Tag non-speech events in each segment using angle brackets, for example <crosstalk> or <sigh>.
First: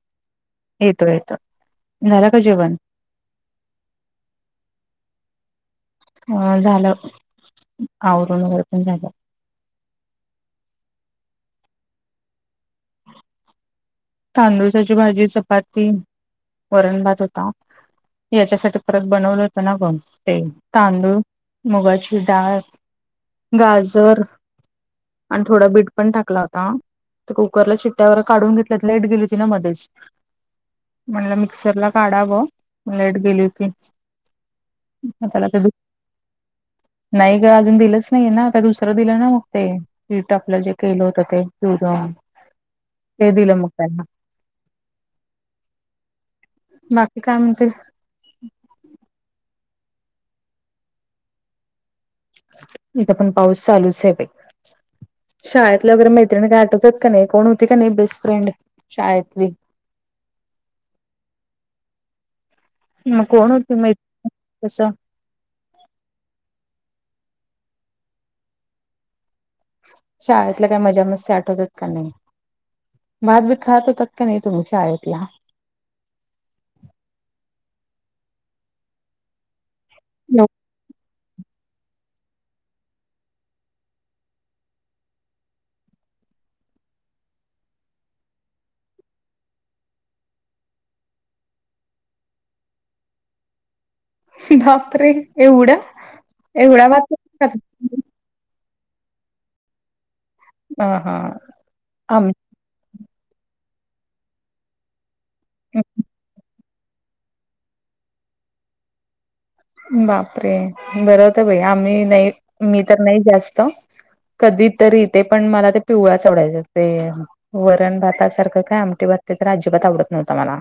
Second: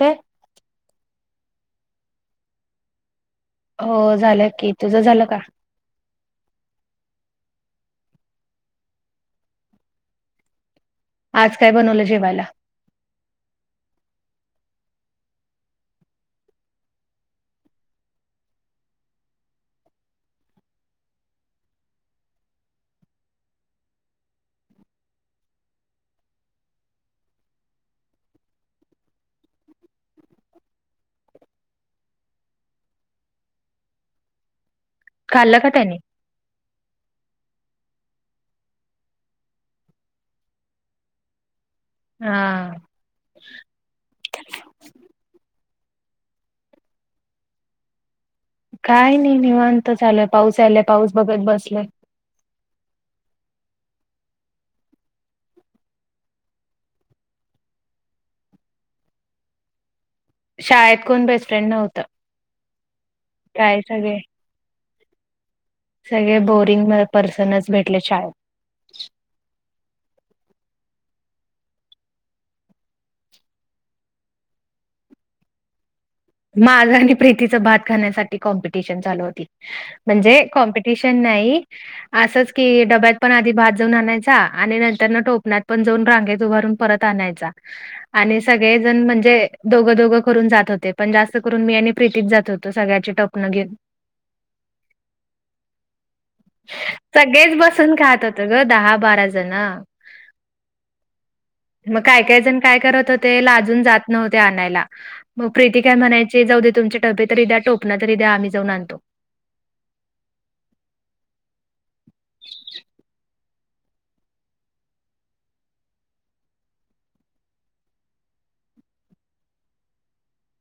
हो. येतो येतो नलक जीवन हो झालं की तुझ झालं का? अ झालं आवरून वगैरे पण झालं. आज काय बनवलं जेवायला तांदुसाची भाजी चपाती वरण भात होता. याच्यासाठी परत बनवलं होतं ना बण ते तांदूळ मुगाची डाळ गाजर आणि थोडा बीट पण टाकला होता कुकरला चिट्ट्यावर काढून घेतला. त्यात लेट गेली होती ना मध्येच म्हणलं मिक्सर ला काढावं लाईट गेली होती. खाल्लं का <unintelligible> त्यानी नाही ग अजून दिलंच नाही ना का दुसरं दिलं ना मग तेट आपलं जे केलं होतं ते त हा तेदला म का? बाकी काय म्हणते. काय नाही निवांत झाचालय पाऊस आलाय पाऊस बघत बसला. इथं पण पाऊस चालूच आहे बा. शाळेतल्या वगैरे मैत्रिणी काही आठवतत का नाही कोण होती का नाही बेस्ट फ्रेंड शाळेतली शाळेत कोण बेस्टफ्रेंड नव्हतं. मग कोण होती काय म सगळे तसं. सगळे बोरिंग पर्सनच भेटले शाळेत शाळेतल्या काही मजा मस्ती आठवतात का नाही. बाात बीत खाो तक का नाही त मुे आय कि माझ प्री भात खाण्यासाठी कॉमपटिशन चालू होती म्हण क चेनई असंच की डब्यात पण आधी भात जाऊन आणायचा आणि नंतरन टोपण्यातत पण जाऊन रांगेत उभारून परत य आणि सगळे जण म्हणजे दोघ दोघं करून जात होते. पण जास्त करून मी आणि प्रीतीत जात होतो सगळ्याचे टपनं घेऊन. बाप रे एवढं. सगळेच बसून खात होत ग दहा बारा जण. अ हा मग काय आम काय जण काय करत होते अजून जात नव्हते आणायला मग प्रीती काय म्हणायचे जाऊ दे तुमचे टबे तरी द्या टोपणा तरी द्याम्ही जाऊन आणतो. बापरे बर होत भाई आम्ही नाही मी तर नाही जास्त कधी तरी इथे पण मला ते पिवळाच आवडायचं ते वरण भातासारखं काय आमटे भात ते तर अजिबात आवडत नव्हता मला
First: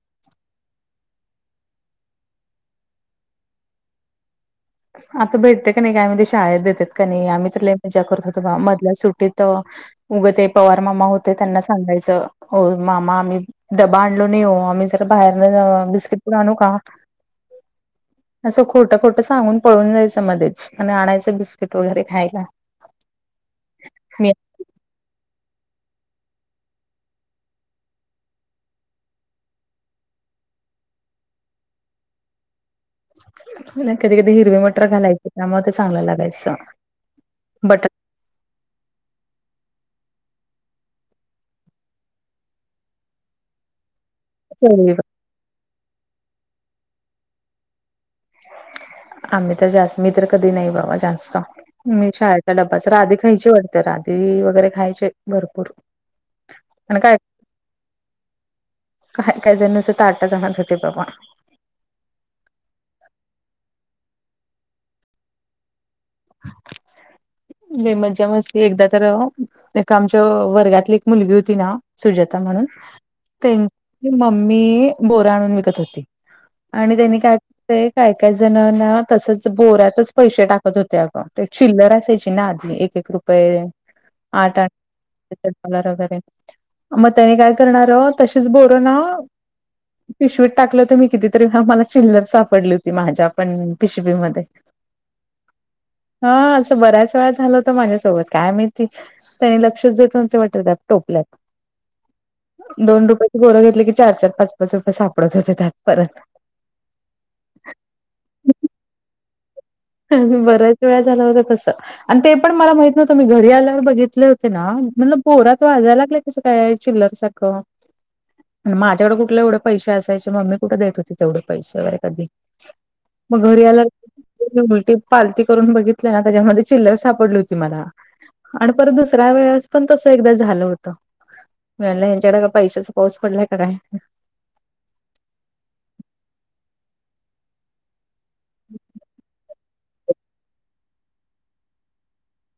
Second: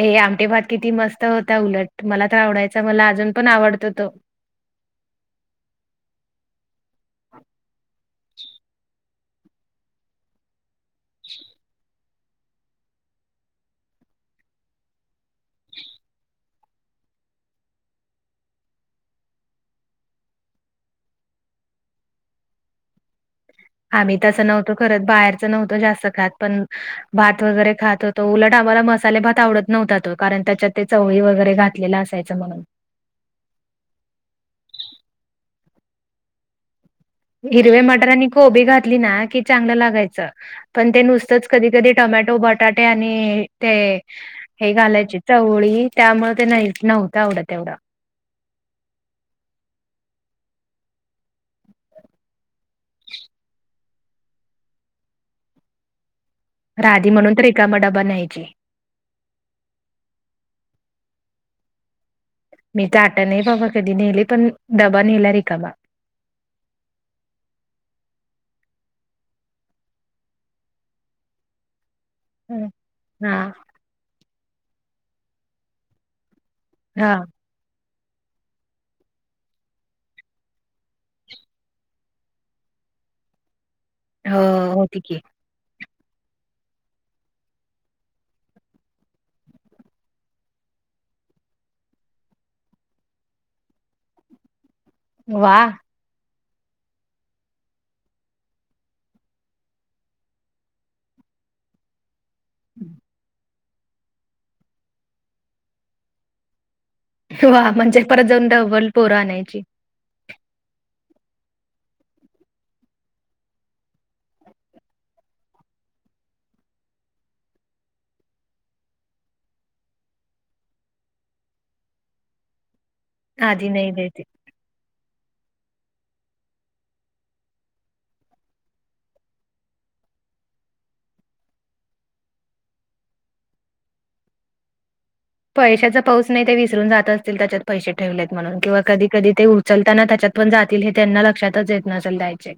ए आमटे भात किती मस्त होता उलट मला तर आवडायचा मला अजून पण आवडतो तो आता भेटते का नाही का आम्ही ते शाळेत देतेत का नाही आम्ही त ल मजा करत होतो बा मधल्या सुटीत उग ते पवार मामा होते त्यांना सांगायचं, हो मामा आम्ही डबा आणलो नाही हो आम्ही जरा बाहेरन बिस्किट प आणू का? असं खोटं खोटं सांगून पळून जायचं मध्येच आणिण आणायचं बिस्किट वगैरे खायला. आम्ही मी त्याचं नव खर बाहेरच नव्हतं जास्त खात. पण भात वगैरे खात होतो, उलट आम्हाला मसाले भात आवडत. नव्हता तो कारण त्याच्यात ते चवळी वगैरे घातलेला असायचं म्हणून. कधी कधी हिरवी मटर घालायचे त्यामुळे ते चांगलं लागायचं. हिरवे मटर आणि कोबी घातली ना की चांगलं लागायचं. पण ते नुसतच कधी कधी टो मॅटो बटाटे आणि ते हे बटाटे घालायचे चवळी त्यामुळं ते नाई, नव्हतं एवढं. आम्ही तर जास, मी तर कधी नाही बाबा जास्त मी शाळेचा डब्बाच. राधी खायची वाटतं, राधी वगैरे खायचे भरपूर. आणि राधी काय म्हणून तर रिकामा डबा न्यायची. <unintelligible> काय काही जण नुसते ताटघेऊन जात होते बाबा. <unintelligible> मी ताट नाही बाबा कधी नेले, पण डबा नेला रिकामा. <inaudible> <unintelligible> लई मज्जा मस्ती. एकदा तर एक आमच्या वर्गातली एक मुलगी हुती ना सुजाता म्हणून हं. हा त्यांची मम्मी बोर आणून विकत होती. आणि हा त्यांनी काय काय जणांना तसच बोरातच पैसे टाकत होते. अगं. ते चिल्लर असायची ना आधी, एक एक रुपये. हो आठ आठ होती की वगैरे मग त्याने काय करणार तशीच बोर ना पिशवीत टाकलं होतं मी कितीतरी, मला चिल्लर सापडली होती माझ्या पण पिशवीमध्ये. वा. <unintelligible> हा. असं बऱ्याच वेळा झालं होत माझ्यासोबत काय माहिती त्यानी लक्षच देत न्हवते वाटत त्या टोपल्यात. दोन रुपयची बोरं घेतले की चार चार, पाच पाच रुपये सापडत होते त्यात परत. वा म्हणजे परत जाऊन डबल बोरं आणयची. <unintelligible> बऱ्याच वेळा झालं होतं तस. <unintelligible> आणि ते पण मला माहित नव्हतं, मी घरी आल्यावर बघितले होते ना म्हणल बोरात वाजायला लागलंय तस काय हाय, चिल्लर सारखं? <unintelligible> माझ्याकडे कुठलं एवढ पैसे असायचे, मम्मी कुठं देत होती तेवढ पैसे वगैरे कधी. मग घरी आधी आला नाही <unintelligible> द्यायची. उलटी पालती करून बघितल्या ना त्याच्यामध्ये चिल्लर सापडली होती मला. आणि परत दुसऱ्या वेळेस पण तसं एकदा झालं होतं. म्हणलं यांच्याकडे का पैशाच पाऊस पडलाय का काय? <unintelligible> पैशाचा पाऊस नाही ते विसरून जात असतील त्याच्यात पैसे ठेवलेत म्हणून, किंवा कधी कधी ते उ चलताना त्याच्यात पण जातील हे त्यांना लक्षातच येत नसलं द्यायचे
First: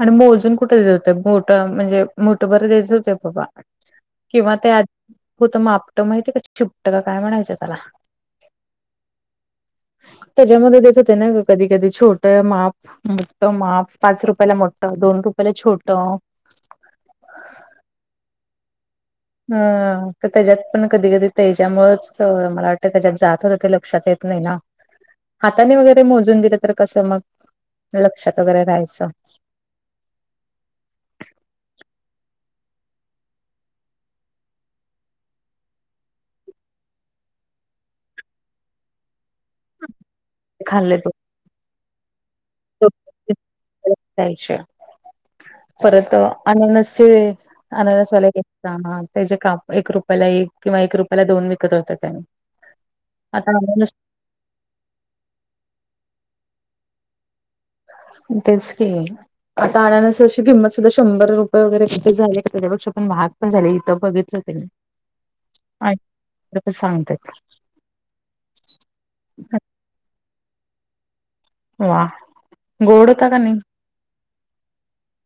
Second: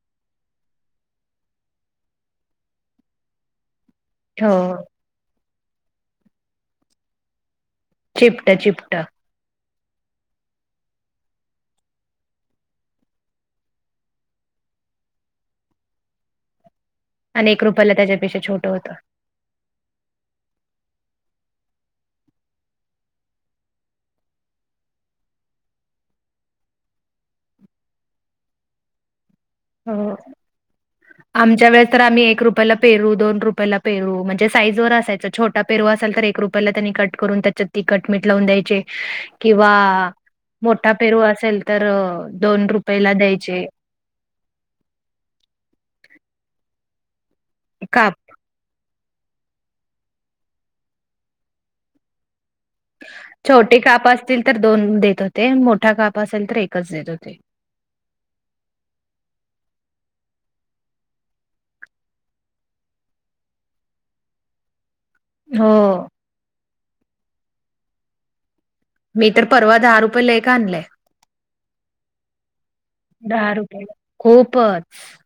आणि मोजून कुठे देत होते, मुठ म्हणजे मुठ बर देत होते बाबा. हो. किंवा ते आधी होत मापट माहितीय का, चिपट का काय म्हणायचं त्याला? चिपट, चिपट. <unintelligible> त्याच्यामध्ये देत होते ना कधी कधी, छोट माप, मॉथ माप. पाच रुपयाला मोठं, दोन रुपयाला छोटं. <unintelligible> आणि एक रुपायाला त्याच्यापेक्षा छोटं होतं. <unintelligible> ह तर त्याच्यात पण कधी कधी त्याच्यामुळेच मला वाटतं त्याच्यात जात होत ते लक्षात येत त नाही ना. <unintelligible> हाताने वगैरे मोजून दिलं तर कसं मग, लक्षात वगैरे राहायचं. हू. <unintelligible> <unintelligible> <unintelligible> आमच्या वेळे तर आम्ही एक रुपयाला पेरू, दोन रुपयाला पेरू म्हणजे साईज वर असायचं छोट त पेरूवा असाल तर एक रुपयाला त्यांनी कट करून त्याच्यात तिकटमीठ लावून द्यायचे. त्या किंवा मोठा खाल्ले पेरू असेल तर दोन रुपयला द्यायचे. य द्यायचे परत अननसचे का अननसवाले त्याचे काप एक रुपयाला एक किंवा एक रुपयाला दोन विकत होत त्याने. छोटे काप असतील तर दोन देत होते मोठा काप असेल तर एकच देत होते़. तेस की <unintelligible> आता आणण्यान अशी किंमत सुद्धा शंभर रुपये वगैरे किती झाली का त्याच्यापेक्ष पण महाग पण झाले इथं बघितलं ते आ.. हो सांगतेत मी तर परवा दहा रुपये ला एक आणलेय. वा.. गोड होता का दहा नाही रुपयला... खूप. च..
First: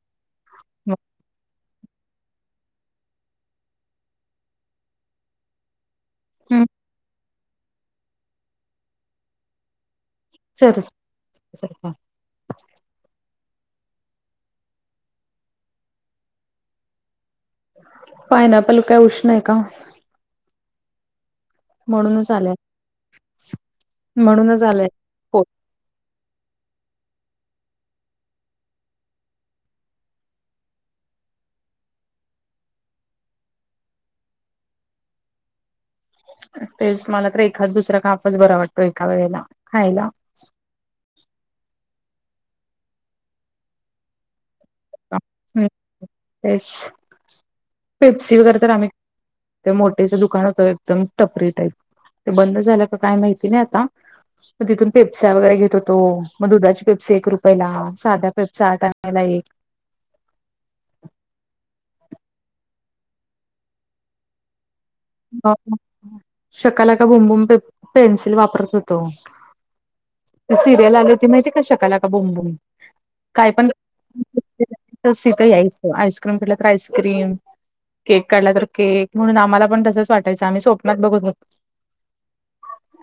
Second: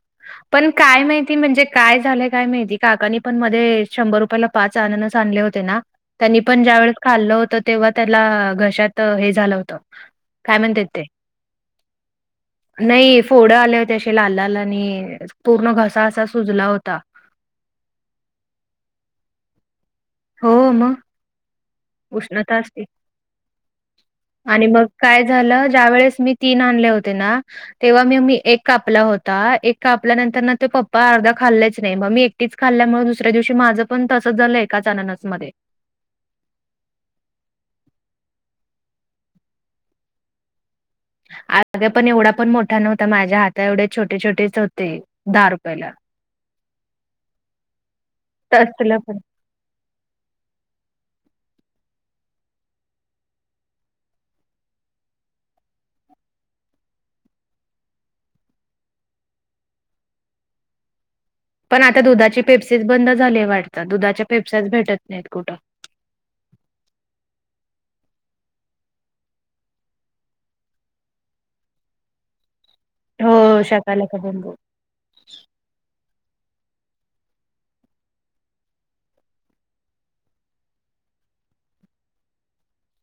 पण काय माहिती म्हणजे काय झालंय काय माहिती काकानी पण मध्ये.. शंभर रुपयाला पाच आणनणच आणले होते ना त्यांनी पण ज्या वेळेस खाल्लं होत तेव्हा त्याला.. घशात हे झालं होत. सरस.. स.. नाही.. फोड आल्या होत्या असे लाल लालनी पूर्ण घसा असा सुजला होता. पायनॅपल काय उष्ण आहे का? हो. मग, म्हणूनच आलंय उष्णता असते म्हणूनच आणि मग आलंय काय हो झालं ज्या वेळेस मी तीन आणले होते ना तेव्हा मी मी एक कापला होता एक कापल्यानंतर ना ते पप्पा अर्धा खाल्लेच नाही मग मी ीच खाल्ल्यामुळे दुसऱ्या दिवशी माझं पण तसं झालं एकाच अननसमध्ये तेच मला तर एखाद दुसरा कापच बरा वाटतो एका वेळेला खायला. अग पण एवढा पण मोठा नव्हता माझ्या हाता एवढे छोटे छोटेच होते दहा रुपयाला. तेच.. पेप्सी वगैरे तर आम्ही तसलं पण. ते मोठेचं दुकान होतं एकदम टपरी टाईप ते बंद झाल्या का काय माहिती नाही आता? मग तिथून पेपसा्या वगैरे घेत होतो मग दुधाचे पेपसे एक रुपयाला साध्या पेपसा आठ आण्यला एक पण आता दुधाची पेपसीस बंद झाले वाटतात दुधाच्या पेफस्याच भेटत नाहीत कुठं. शकाला का भुमबुम पे.. पेन्सिल वापरत होतो. ते सिरियल आल होती माहिती का शकालका बुम बुम काय हो, पण शकाला का बंबू. तसथंस आईस्क्रीम काढलं तर आईस्क्रीम केक काढला तर केक म्हणून आम्हाला पणस वाटयचं आम्ही स्वप्त बघू ब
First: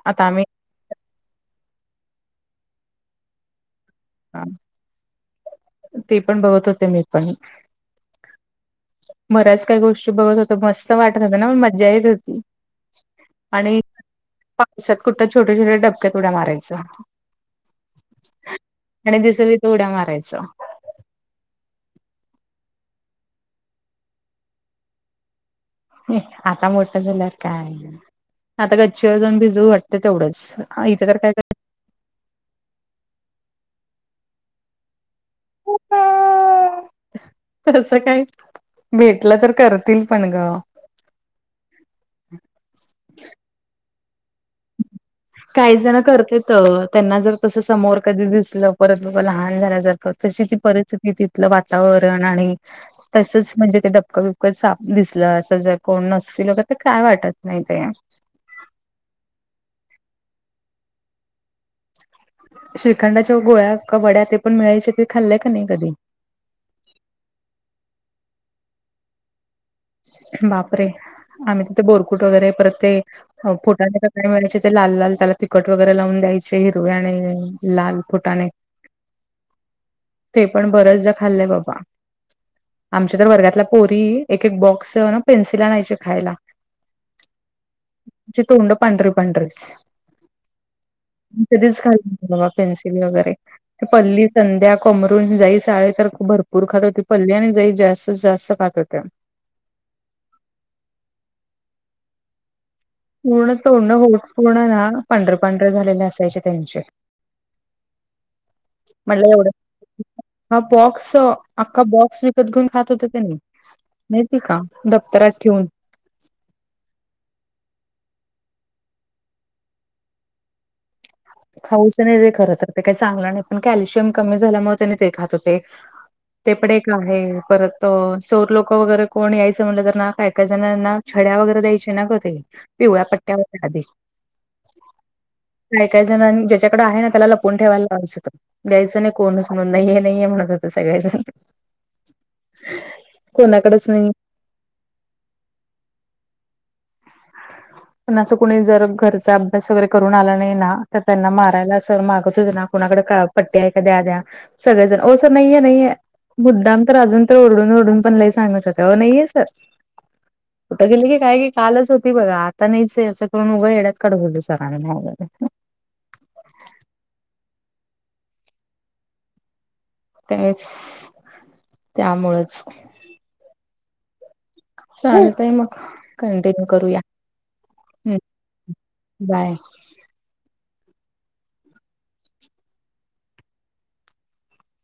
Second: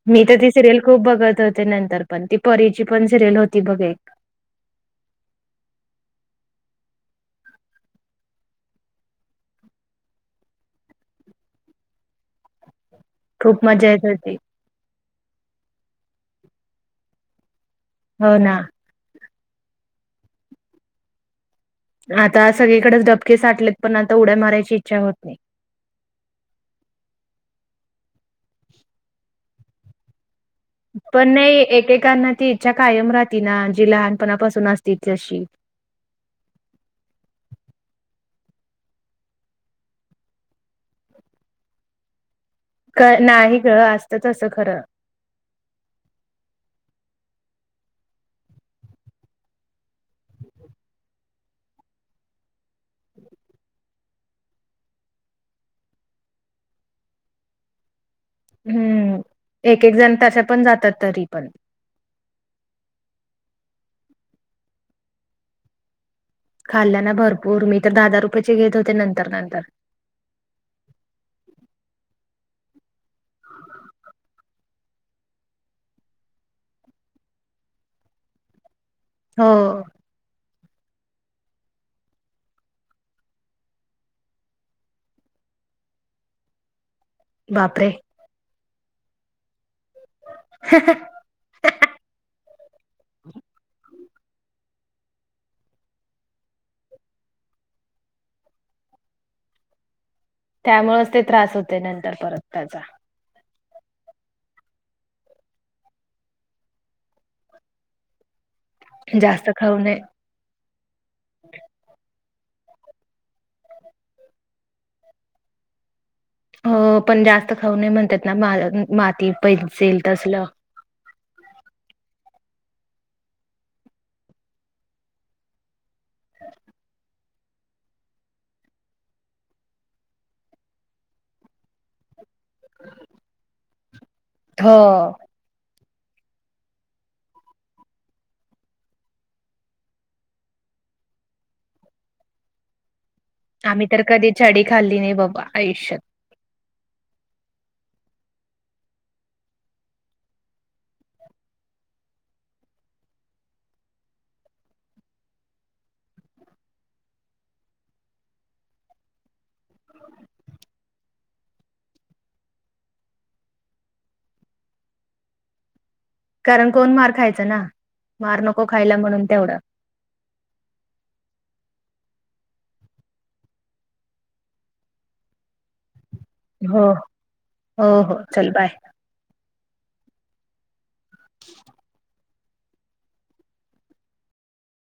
मी तर ती सिरियल खूप बघत होते नंतर पण, ती परीची पण सिरियल होती बघे एक हा.. ते पण बघत होते मी पण बरा्याच काही गोष्टी बघत होत मस्त वाटत होत ना मज्जा येत होती खूप आणि मजा येत होती. पावसात कुठं छोट्या- छोट्या डपक्यात उड्या मारायं. हो.. ना आणि दिसली त उड्या मारायच आता सगळीकडेच डबके साठलेत पण आता उड्या मारायची इच्छा होत नाही. आता मोठं झाल्यार काय.. आता गच्छिवर जाऊन भिजू वाटत तेवढंच. इथं तर पण काय नाही एकेकांना ती इच्छा कायम राहती ना जी लहानपणापासून असतीशी उ.. तस काय.. भेटलं तर करतील पण ग नाही ग.. असत तसं खरं काही जण करते.. त त्यांना जर तस समोर कधी दिसलं परत लहान झाल्या जारख तशी ती परत की तिथलं वातावरण आणि तसंच म्हणजे ते डपक बिपकत सा दिसलं असं जर कोण नसतील का तर काय वाटत नाही ते हम्म.. एक एक जण तस पण जातात तरी पण श्रीखंडाच्या गोळ्या कवा वड्या ते पण मिळायच्या ते खाल्लेय का नाही कधी? खाल्ल्या ना भरपूर मी तर दहा दहा रुपयाेचे घेत होते नंतर नंतर बापरे!.. आम्ही तिथे बोरकुट वगैरे परत. ते फुटाणे तर काय मिळायचे ते लाल लाल त्याला तिखट वगैरे लावून द्यायचे हिरवे आणि लाल फुटाणे <inaudible> हो. ते पण बरचदा खाल्लंय बाबा आमच्या तर वर्गातला पोरी. एक बॉक्स ना पेन्सिला आणयचे खायला. बापरे माजी तोंड पंढरी पंढरीच. ह <unintelligible> मी कधीचा खाल्ली नाही बाबा पेन्सिल वगैरे. पल्ली संध्या कोमरून जई साळे तर भरपूर खात होती पल्ली आणि जई जास्तीत जास्त खात सत्यम <unintelligible> त्यामुळेच ते त्रास होते नंतर परत त्याचा. पूर्ण तोंडं होत पूर्ण ना पांढरे पांढरे झालेले असायचे त्यांचे. म्हटलं जास्त एवढं खाऊ नये. हा बॉक्स अख्खा बॉक्स विकत घेऊन खात होत त्यानी. माहितीये का दप्तरात ठेऊन हो पण जास्त खाऊ नये म्हणतात ना माती पन्सिल तसलं खाऊच नाही जे खर तर ते काही चांगलं नाही पण कॅल्शियम कमी झाल्यामुळे ते खात हो ते. ते पडे का आहे परत तर सौर लोक वगैरे कोण यायचं म्हटलं तर ना का एका जणांना छड्या वगैरे द्यायचे ना का ते. पिवळ्या पट्ट्यावर आधी. हो काही जणां ज्याच्याकडे आहे ना त्या लपवून ठेवायला लावत होतं द्यायचं नाही कोणच मग नाही हे नाहीये म्हणत होता सगळ्याच आम्ही तर कधी छडी खाल्ली नाही बाबा आयुष्यात. पण असं कुणी जर घरचा अभ्यास वगैरे करून आला नाही ना तर त्यांना मारायला असं मागत होते ना कुणाकडे पट्ट्या आहे का द्या द्या सगळेजण ओ सर नाहीये नाहीये मुद्दाम तर अजून तर ओरडून ओरडून पण लयी सांगत होते नाहीये सर. होत गेलं की काय की कालच होती बघा आ. नाही असे करून उगं येड्यात काडत होते सरांना कारण कोण मार खायचा ना मार नको खायला म्हणून तेवढं त्यावेळेस त्यामुळच चालतय मग कंटिन्यू हो करूया हो हो चल बाय बाय. <inaudible>